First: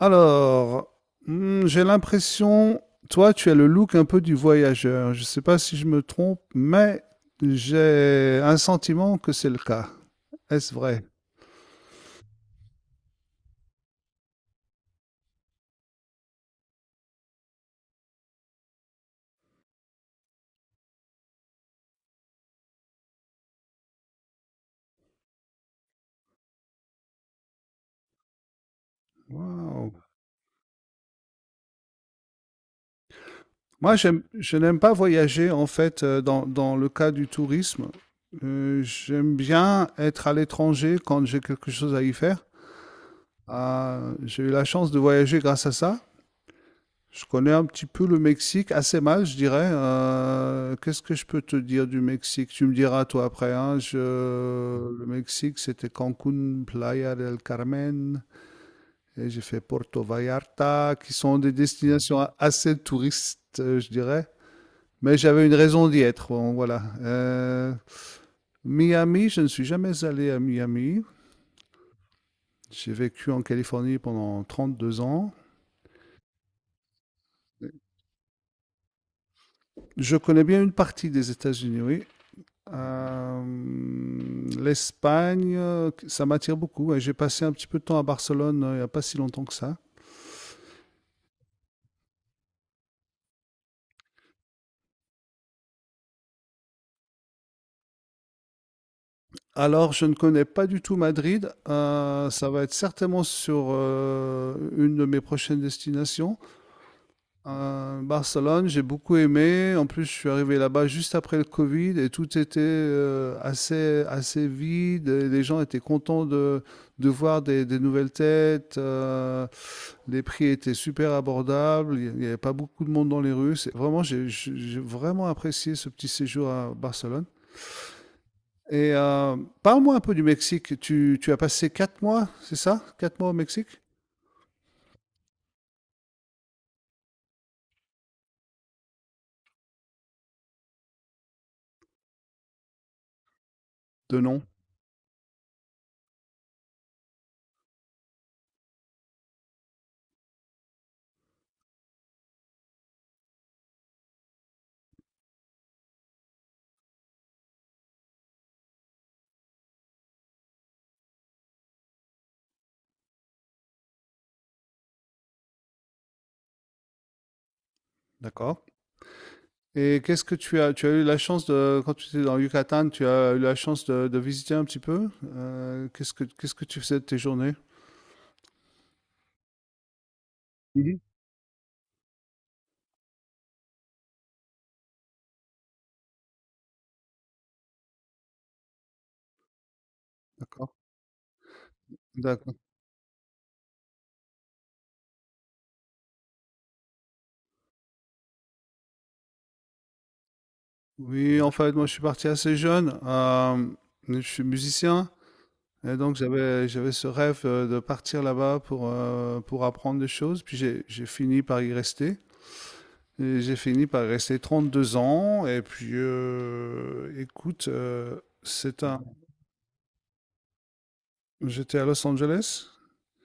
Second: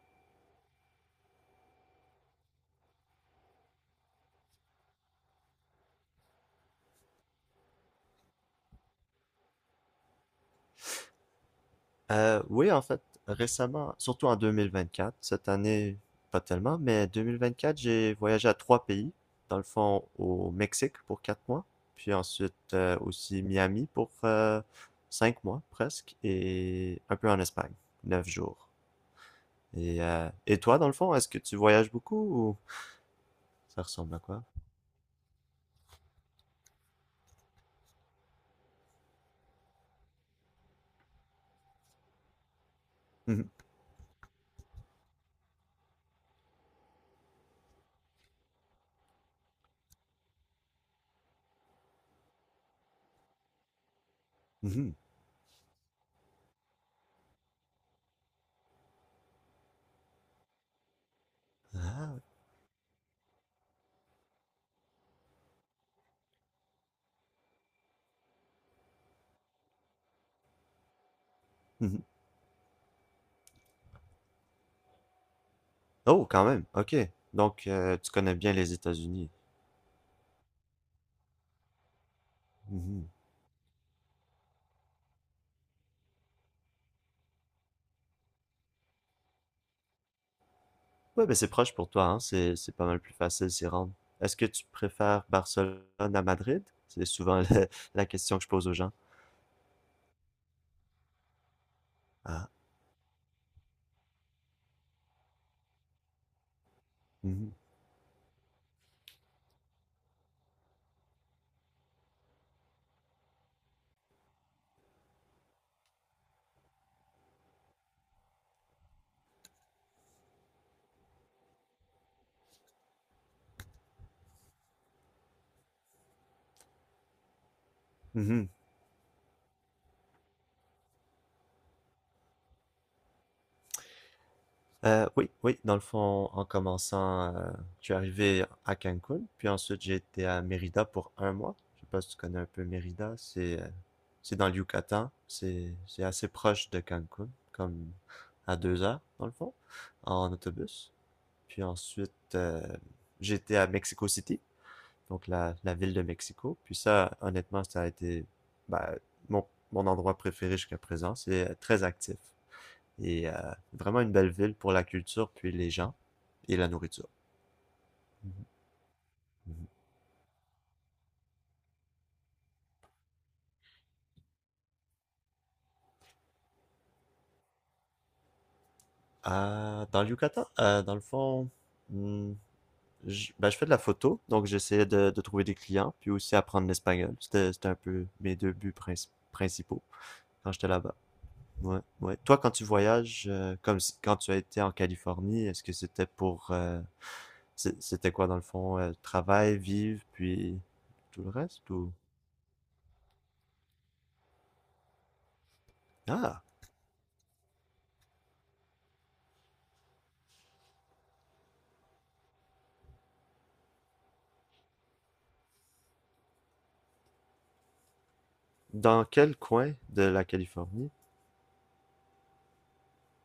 Alors, j'ai l'impression, toi, tu as le look un peu du voyageur. Je ne sais pas si je me trompe, mais j'ai un sentiment que c'est le cas. Est-ce vrai? Oui, en fait, récemment, surtout en 2024, cette année, pas tellement, mais 2024, j'ai voyagé à 3 pays. Dans le fond, au Mexique pour 4 mois, puis ensuite aussi Miami pour 5 mois presque, et un peu en Espagne, 9 jours. Waouh. Et toi, dans le fond, est-ce que tu voyages beaucoup ou ça Moi, ressemble à quoi? je n'aime pas voyager, en fait, dans le cas du tourisme. J'aime bien être à l'étranger quand j'ai quelque chose à y faire. Mhm, Ah, j'ai eu la chance de voyager grâce à ça. Je connais un petit peu le Mexique, assez mal, je dirais. Qu'est-ce que je peux te dire du Mexique? Tu me diras, toi, après. Hein. Mhm. Le Mexique, c'était Cancun, Playa del Carmen, et j'ai fait Porto Vallarta, qui sont des Ah, destinations assez touristes, je dirais. Mais j'avais une raison d'y être, bon, voilà. Miami, je ne suis jamais allé à Miami. mhm. J'ai vécu en Californie pendant 32 ans. Oh, quand même, ok. Donc, tu connais bien les États-Unis. Je connais bien une partie des États-Unis, oui. Euh, L'Espagne, ça m'attire beaucoup. Ouais. J'ai passé un petit peu de temps à Barcelone il n'y a pas si longtemps que ça. Ouais, ben c'est proche pour toi, hein. C'est pas mal plus facile s'y rendre. Est-ce que tu préfères Barcelone à Madrid? C'est souvent la, la question que je pose aux gens. Alors, je ne connais pas du tout Madrid. Euh, Ah, ça va être certainement sur une de mes prochaines destinations. mhm, Barcelone, j'ai beaucoup aimé. En plus, je suis arrivé là-bas juste après le Covid et tout était assez vide. Et les gens étaient contents de voir des nouvelles têtes. Les prix étaient super abordables. Il n'y avait pas beaucoup de monde dans les rues. Vraiment, j'ai vraiment apprécié ce petit séjour à Barcelone. mhm. Et parle-moi un peu du Mexique. Tu as passé 4 mois, c'est ça? 4 mois au Mexique? Oui, oui, dans le fond, en commençant, je suis arrivé à Cancun, puis ensuite j'ai été à Mérida pour 1 mois. Je sais pas si tu connais un peu Mérida, c'est, euh, De c'est non, dans le Yucatan, c'est assez proche de Cancun, comme à 2 heures, dans le fond, en autobus. Puis ensuite, j'ai à Mexico City, donc la ville de Mexico. Puis ça, honnêtement, ça a été ben, mon, mon endroit préféré jusqu'à présent. C'est très actif et vraiment une belle ville pour la culture, puis les gens et la nourriture. Mm-hmm. d'accord. Et qu'est-ce que tu as eu la chance de, quand tu étais dans le Yucatan, tu as eu la chance de visiter un petit peu? Qu'est-ce que tu faisais de tes journées? Dans le Yucatan, dans Mhm. le fond, hmm, je fais de la photo, donc j'essayais de trouver des clients, puis aussi apprendre l'espagnol. C'était un peu mes deux buts principaux quand j'étais D'accord, là-bas. Ouais, ouais. Toi, quand d'accord. tu voyages, comme si- quand tu as été en Californie, est-ce que c'était pour c'était quoi dans le fond? Travail, vivre, puis tout le Oui, en reste fait, moi, ou. je suis parti assez jeune. Je suis musicien. Et donc, Ah! j'avais ce rêve de partir là-bas pour apprendre des choses. Puis, j'ai fini par y rester. Et j'ai fini par y rester 32 ans. Et puis, écoute, c'est un. Dans quel coin de la Californie? J'étais à Los Angeles.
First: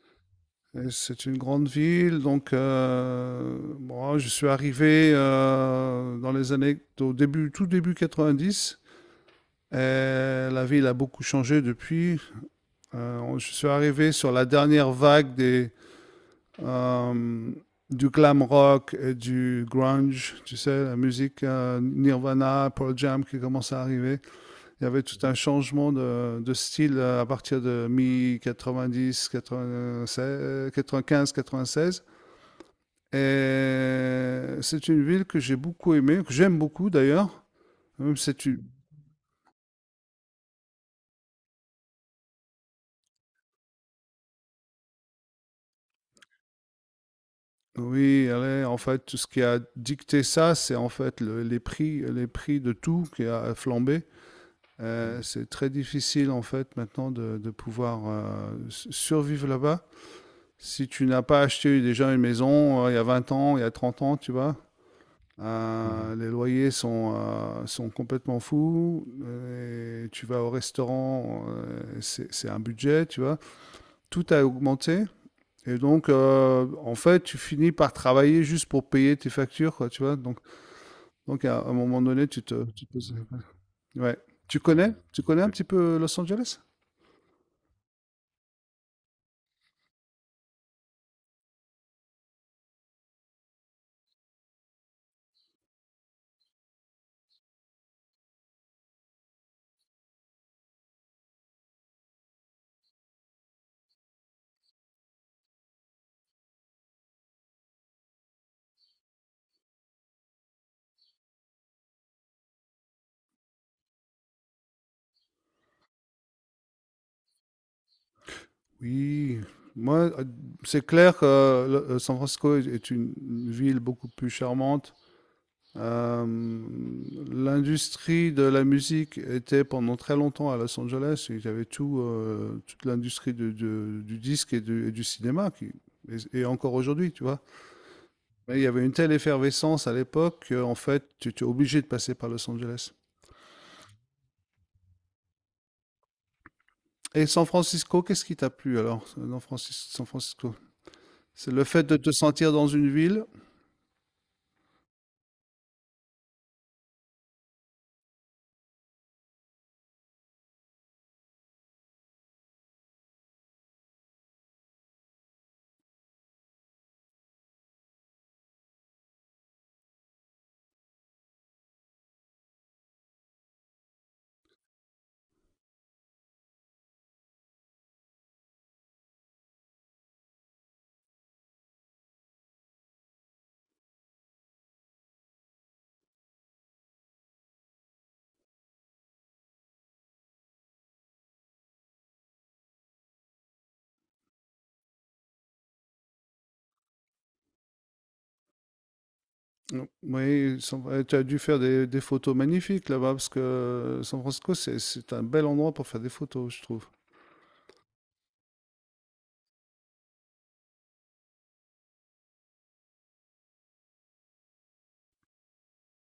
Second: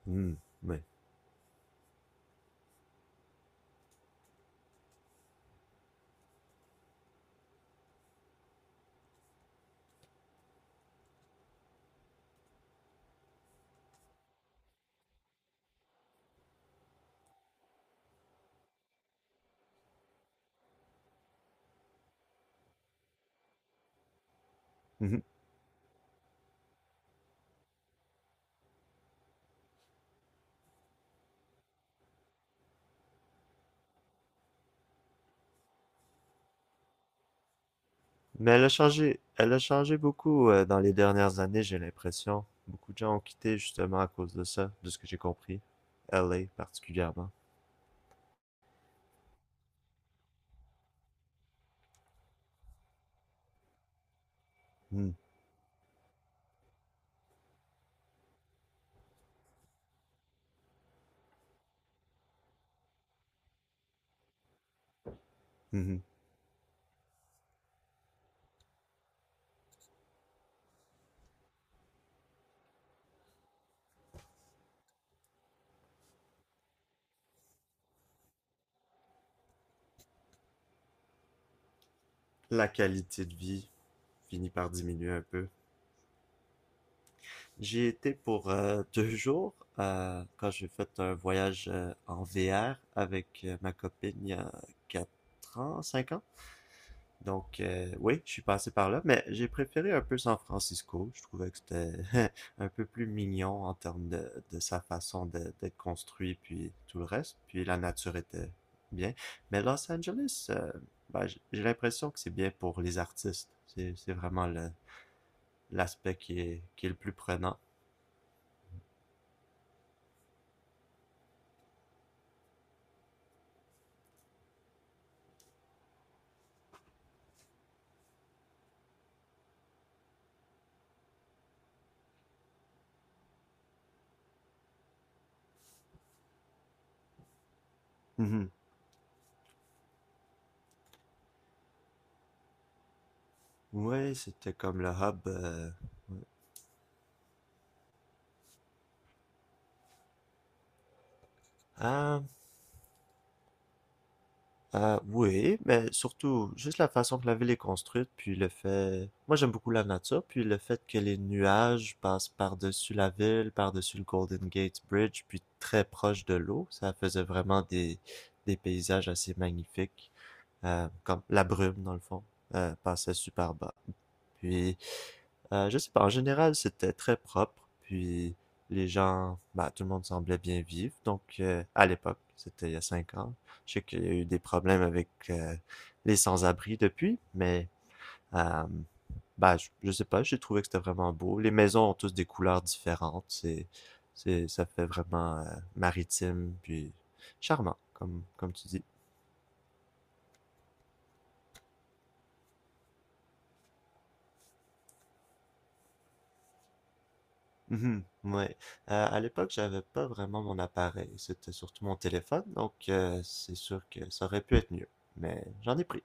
Hmm, mais. Et c'est une grande ville, donc moi, je suis arrivé dans les années, au début, tout début 90. Et la ville a beaucoup changé depuis. Je suis arrivé sur la dernière vague des, euh, du glam rock et du grunge, tu sais, la musique Nirvana, Pearl Jam qui commence à arriver. Il y avait tout Mhm. un changement de style à partir de mi quinze quatre-vingt seize. Et c'est une ville que j'ai beaucoup aimée, que j'aime beaucoup d'ailleurs. Même c'est Mais une. Elle a changé beaucoup dans les dernières années, j'ai l'impression. Beaucoup de gens ont quitté justement à cause de ça, de ce que j'ai compris. LA particulièrement. Oui, elle est, en fait, tout ce qui a dicté ça, c'est en fait les prix, de tout qui a flambé. Hmm, C'est très difficile en fait maintenant de pouvoir survivre là-bas. Si tu n'as pas acheté déjà une maison il y a 20 ans, il y a 30 ans, tu vois, mhm. les loyers sont complètement fous. Et tu vas au restaurant, c'est un budget, tu vois. Tout a augmenté. Et donc, en fait, tu finis par travailler juste pour payer tes factures, quoi, tu vois. donc à un moment donné, tu te, La tu te poses- qualité de vie Ouais. finit Tu par connais, diminuer tu un connais peu. un petit peu Los Angeles? J'y étais pour 2 jours quand j'ai fait un voyage en VR avec ma copine il y a 4 ans, 5 ans. Donc oui, je suis passé par là, mais j'ai préféré un peu San Francisco. Je trouvais que c'était un peu plus mignon en termes de sa façon d'être construit, puis tout le reste. Puis la nature était bien. Mais Los Angeles, ben, j'ai l'impression que c'est bien pour les artistes. C'est vraiment l'aspect qui est le plus prenant. Oui. Moi, c'est clair que San Francisco est une ville beaucoup plus charmante. Euh, l'industrie de la musique était pendant très longtemps à Los Angeles. Il y avait tout, toute l'industrie du disque et du cinéma qui, et encore aujourd'hui, tu vois. Mhm. Mais il y avait une telle effervescence à l'époque qu'en fait, tu étais obligé de passer par Los Angeles. Oui, c'était comme le hub. Et San Francisco, qu'est-ce qui t'a plu alors, dans San Francisco? C'est le fait de te Ah, sentir dans une ville. ah, oui, mais surtout, juste la façon que la ville est construite, puis le fait. Moi, j'aime beaucoup la nature, puis le fait que les nuages passent par-dessus la ville, par-dessus le Golden Gate Bridge, puis très proche de l'eau, ça faisait vraiment des paysages assez magnifiques. Comme la brume, dans le fond, passait super bas. Puis, je sais pas, en général, c'était très propre, puis les gens, bah, tout le monde semblait bien vivre. Donc, à l'époque, c'était il y a 5 ans. Je sais qu'il y a eu des problèmes avec les sans-abri depuis, mais euh, bah, je sais pas, j'ai trouvé que c'était vraiment beau. Les maisons ont tous des couleurs différentes. Ça fait vraiment maritime, puis charmant, comme tu dis. Oui, tu as dû faire des photos magnifiques là-bas, parce que San Francisco, c'est un bel endroit pour faire des photos, je trouve. Mhm, ouais. À l'époque, j'avais pas vraiment mon appareil. C'était surtout mon téléphone, donc c'est sûr que ça aurait pu être mieux. Mais j'en ai pris.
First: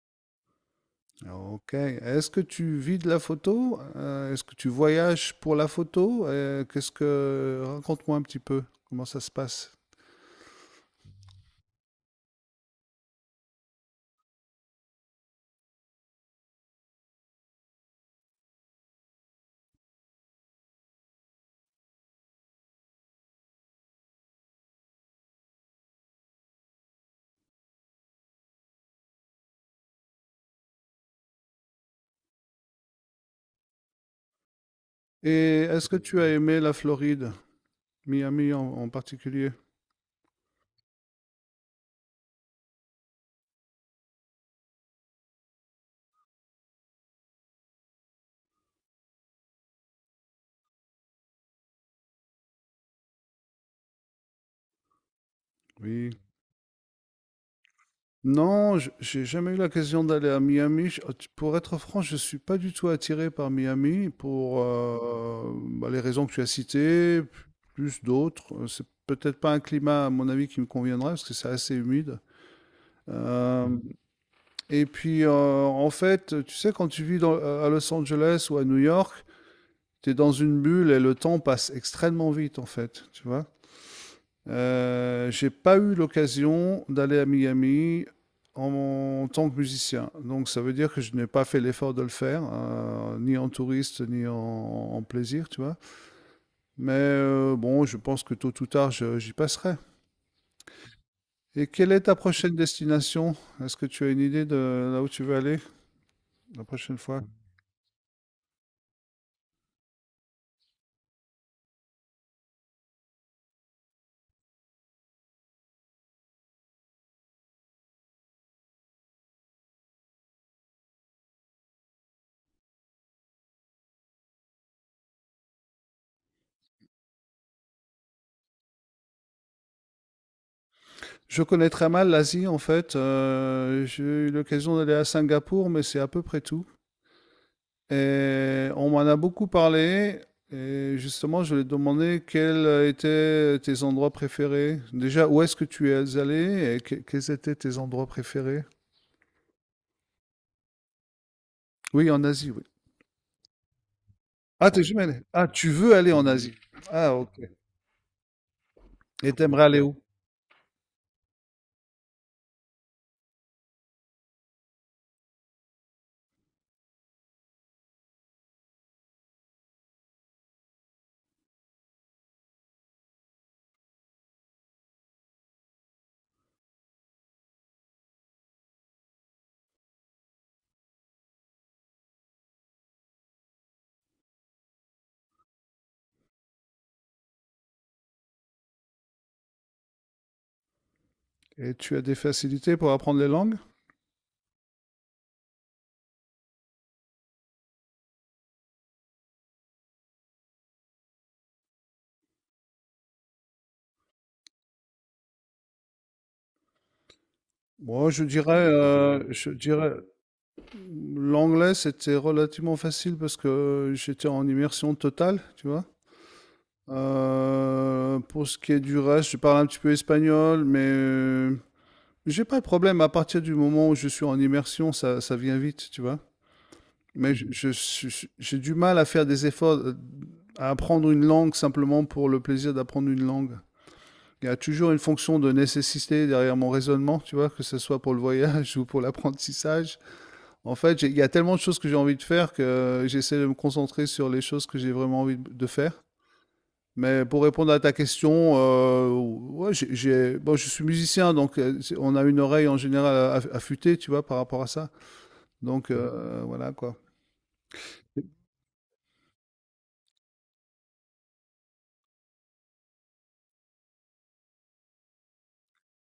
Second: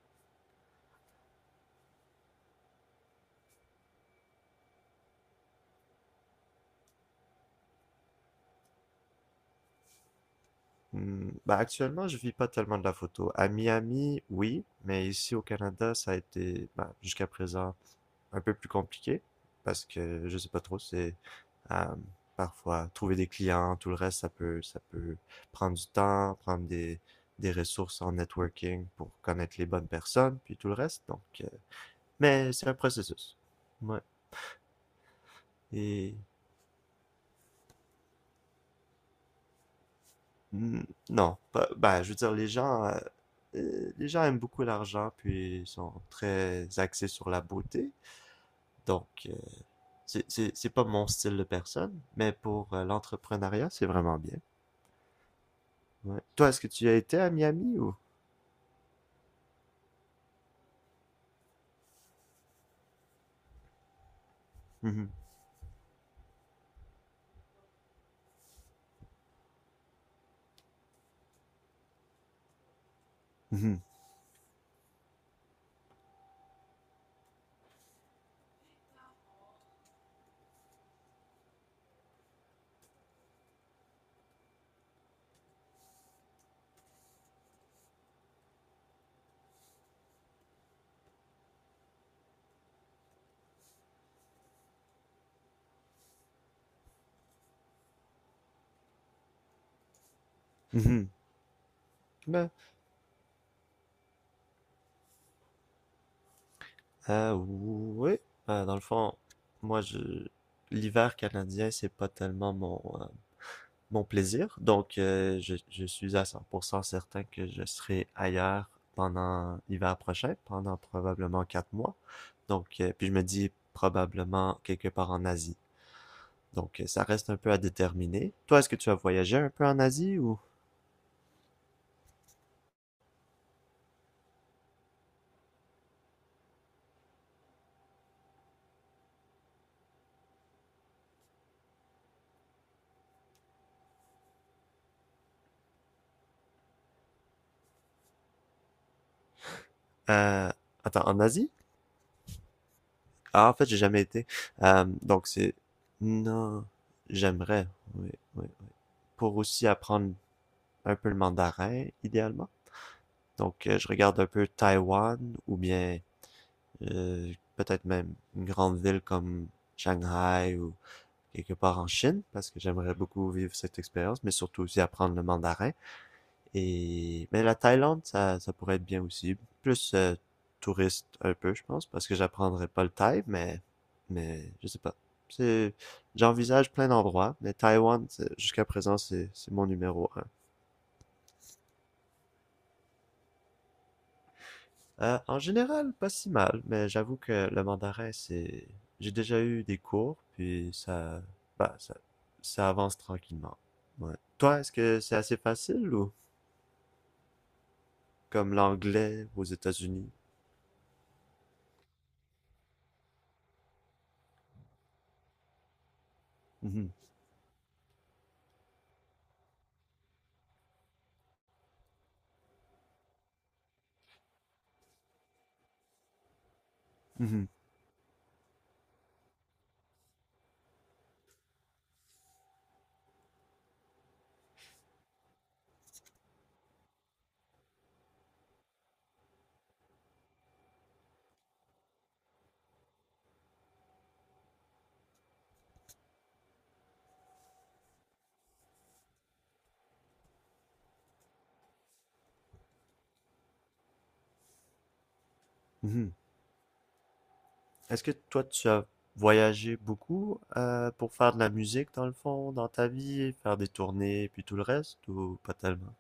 Ok. Est-ce que tu vis de la photo? Est-ce que tu voyages pour la photo? Raconte-moi un petit peu comment ça se passe. Bah, actuellement, je vis pas tellement de la photo. À Miami, oui, mais ici au Canada, ça a été bah, jusqu'à présent un peu plus compliqué parce que je sais pas trop. C'est euh, parfois trouver des clients, tout le reste, ça peut prendre du temps, prendre des ressources en networking pour connaître les bonnes personnes, puis tout le reste. Donc, mais c'est un processus. Ouais. Et est-ce que Et tu as aimé la Floride? Miami en particulier, mm, non, bah ben, je veux dire, les gens aiment beaucoup l'argent, puis ils sont très axés sur la beauté. Donc, c'est pas mon style de personne, mais pour l'entrepreneuriat, c'est vraiment bien. oui. Ouais. Toi, est-ce que tu as été à Miami ou? Non, j'ai jamais eu l'occasion d'aller à Miami. Pour être franc, je suis pas du tout attiré par Miami pour Mhm. Bah, les raisons que tu as citées, plus d'autres. C'est peut-être pas un climat, à mon avis, qui me conviendrait parce que c'est assez humide. Euh, Mhm. et puis, en fait, tu sais, quand tu vis à Los Angeles ou à New York, tu es dans une bulle et le temps passe extrêmement vite, en fait, tu vois. J'ai pas eu l'occasion d'aller à Miami tant que musicien. Donc ça veut dire que je n'ai pas fait l'effort de le faire, ni en touriste, ni en plaisir, tu vois. Mais bon, je pense que tôt ou tard, j'y passerai. Mhm. Et quelle est ta Ben, prochaine destination? Est-ce que tu as une idée de là où tu veux aller la prochaine fois? Oui. Ben, dans le fond, moi, je l'hiver canadien, c'est pas tellement mon plaisir. Donc, je suis à 100% certain que je serai ailleurs pendant l'hiver prochain, pendant probablement 4 mois. Donc, puis je me dis probablement quelque part en Asie. Donc, ça reste un peu à déterminer. Toi, est-ce que tu as voyagé un peu en Asie ou. Je connais très mal l'Asie en fait. J'ai eu l'occasion d'aller à Singapour, mais c'est à peu près tout. Et on m'en a beaucoup parlé. Et justement, je lui ai demandé quels étaient tes endroits préférés. Déjà, où est-ce que tu es allé et quels étaient tes endroits préférés? Euh, Attends, en Asie? Oui, en Asie, oui. Ah, en fait, j'ai jamais été. Ah, t'es oui, jamais allé. Donc, Ah, c'est. tu veux aller en Asie. Non, Ah, ok. j'aimerais. Oui, oui, oui. Et Pour t'aimerais aussi aller où? apprendre un peu le mandarin, idéalement. Donc, je regarde un peu Taïwan ou bien peut-être même une grande ville comme Shanghai ou quelque part en Chine, parce que j'aimerais beaucoup vivre cette expérience, mais surtout aussi apprendre le mandarin. Et mais la Thaïlande, ça pourrait être bien aussi, plus touriste un peu, je pense, parce que j'apprendrai pas le thaï, mais je sais pas. C'est J'envisage plein d'endroits, mais Taïwan jusqu'à présent c'est mon numéro un. Et tu as des facilités pour apprendre les langues? En général, pas si mal, mais j'avoue que le mandarin, c'est. J'ai déjà eu des cours, puis ça. Bah, ça avance tranquillement. Ouais. Toi, est-ce que c'est assez facile ou Moi, je dirais, comme euh, l'anglais aux je dirais, États-Unis? l'anglais, c'était relativement facile parce que j'étais en immersion totale, tu vois. Mhm, Pour ce qui est du reste, je parle un petit peu espagnol, mais j'ai pas de problème. À partir du moment où je suis en immersion, ça vient vite, tu vois. Mais mhm, j'ai du mal à faire des efforts, à apprendre une langue simplement pour le plaisir d'apprendre une langue. Il y a toujours une fonction de nécessité derrière mon raisonnement, tu vois, que ce soit pour le voyage ou pour l'apprentissage. En fait, il y a tellement de choses que j'ai envie de faire que j'essaie de me concentrer sur les choses que j'ai vraiment envie de faire. Mais pour répondre à ta question, ouais, bon, je suis musicien, donc on a une oreille en général affûtée, tu vois, par rapport à ça. Donc, Mhm, mhm. Voilà quoi. Est-ce que toi, tu as voyagé beaucoup pour faire de la musique dans le fond, dans ta vie, faire des tournées, puis tout le reste, ou pas tellement?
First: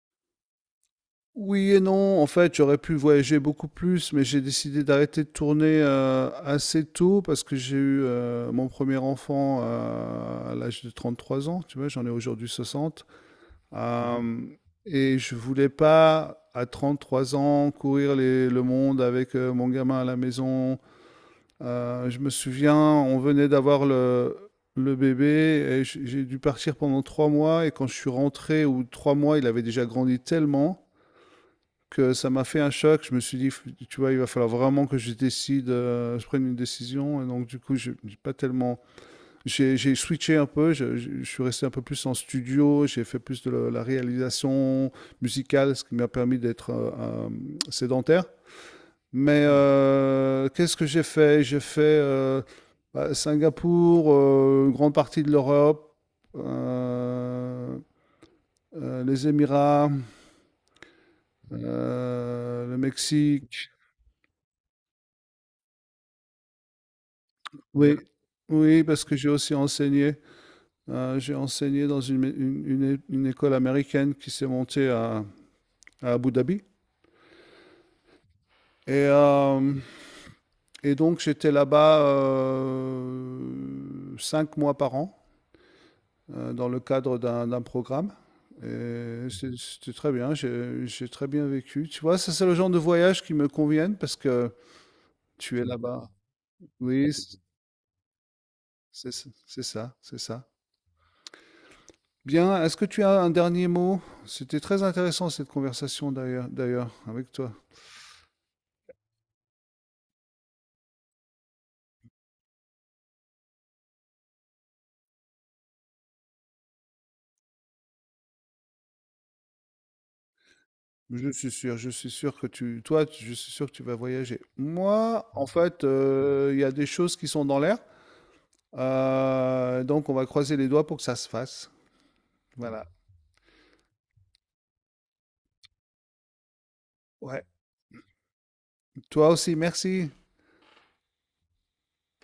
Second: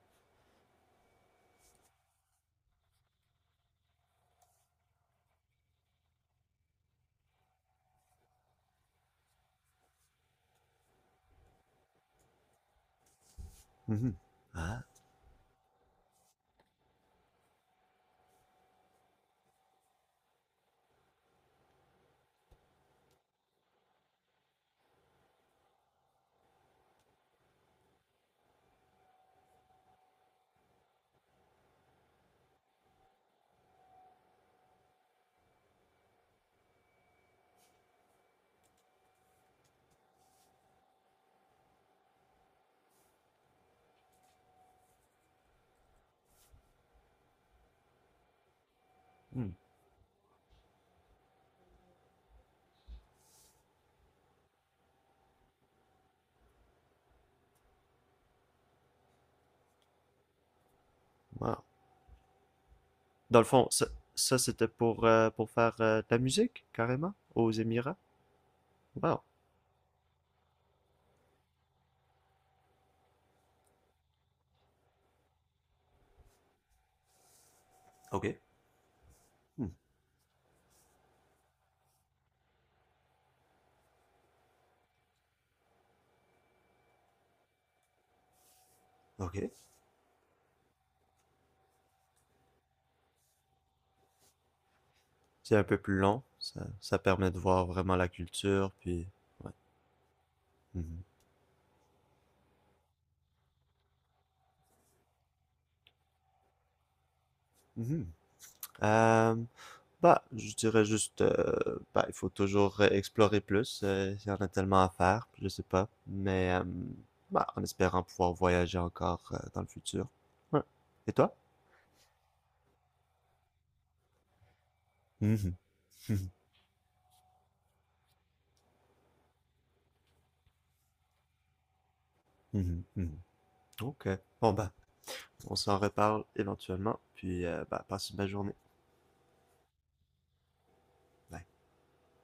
Oui et non, en fait, j'aurais pu voyager beaucoup plus, mais j'ai décidé d'arrêter de tourner assez tôt parce que j'ai eu mon premier enfant à l'âge de 33 ans, tu vois, j'en ai aujourd'hui 60. Mhm. Mhm. Euh, Ah, et je voulais pas, à 33 ans, courir le monde avec mon gamin à la maison. Je me souviens, on venait d'avoir le, bébé et j'ai dû partir pendant 3 mois. Et quand je suis rentré, ou 3 mois, il avait déjà grandi tellement que ça m'a fait un choc. Je me suis dit, tu vois, il va falloir vraiment que je décide, je prenne une décision. Et donc, du coup, j'ai pas tellement. J'ai switché un peu. Je suis resté un peu plus en studio. J'ai fait plus de la, réalisation musicale, ce qui m'a permis d'être sédentaire. Mais hmm, qu'est-ce que j'ai fait? J'ai fait bah, Singapour, une grande partie de l'Europe, euh, les Émirats, wow. Le Dans le fond, Mexique. ça, c'était pour faire de la musique, carrément, aux Oui, Émirats. oui, parce que Wow. j'ai aussi enseigné. J'ai enseigné dans une école américaine qui s'est montée à Abu Dhabi. Ok. Et, euh, Hmm, et donc j'étais là-bas 5 mois par an. Dans le cadre d'un programme. Et ok. c'était très bien, j'ai très bien vécu. Tu vois, ça c'est le genre de voyage qui me conviennent parce que C'est tu es un peu plus là-bas. long. Ça Oui, permet c'est de voir vraiment la culture, puis. c'est ça, Ouais. c'est ça. C'est ça. Mhm. Bien, est-ce que tu as un dernier mot? C'était très intéressant cette conversation d'ailleurs, avec toi. Mhm. Euh, Bah, je dirais juste, bah, il faut toujours explorer plus. Il y en a tellement à faire, je sais pas. Mais, bah, en espérant pouvoir voyager encore dans le futur. Ouais. Et Je toi? suis sûr, je suis sûr que tu, toi, tu- je suis sûr que tu vas voyager. Moi, en Mhm, fait, mhm, il y a des choses qui sont dans l'air, Donc on va croiser les doigts pour que ça se fasse. mhm, Voilà. mhm. Ok. Bon, bah, on s'en reparle éventuellement, Ouais. puis bah, passe une belle journée. Toi aussi, merci. Bye.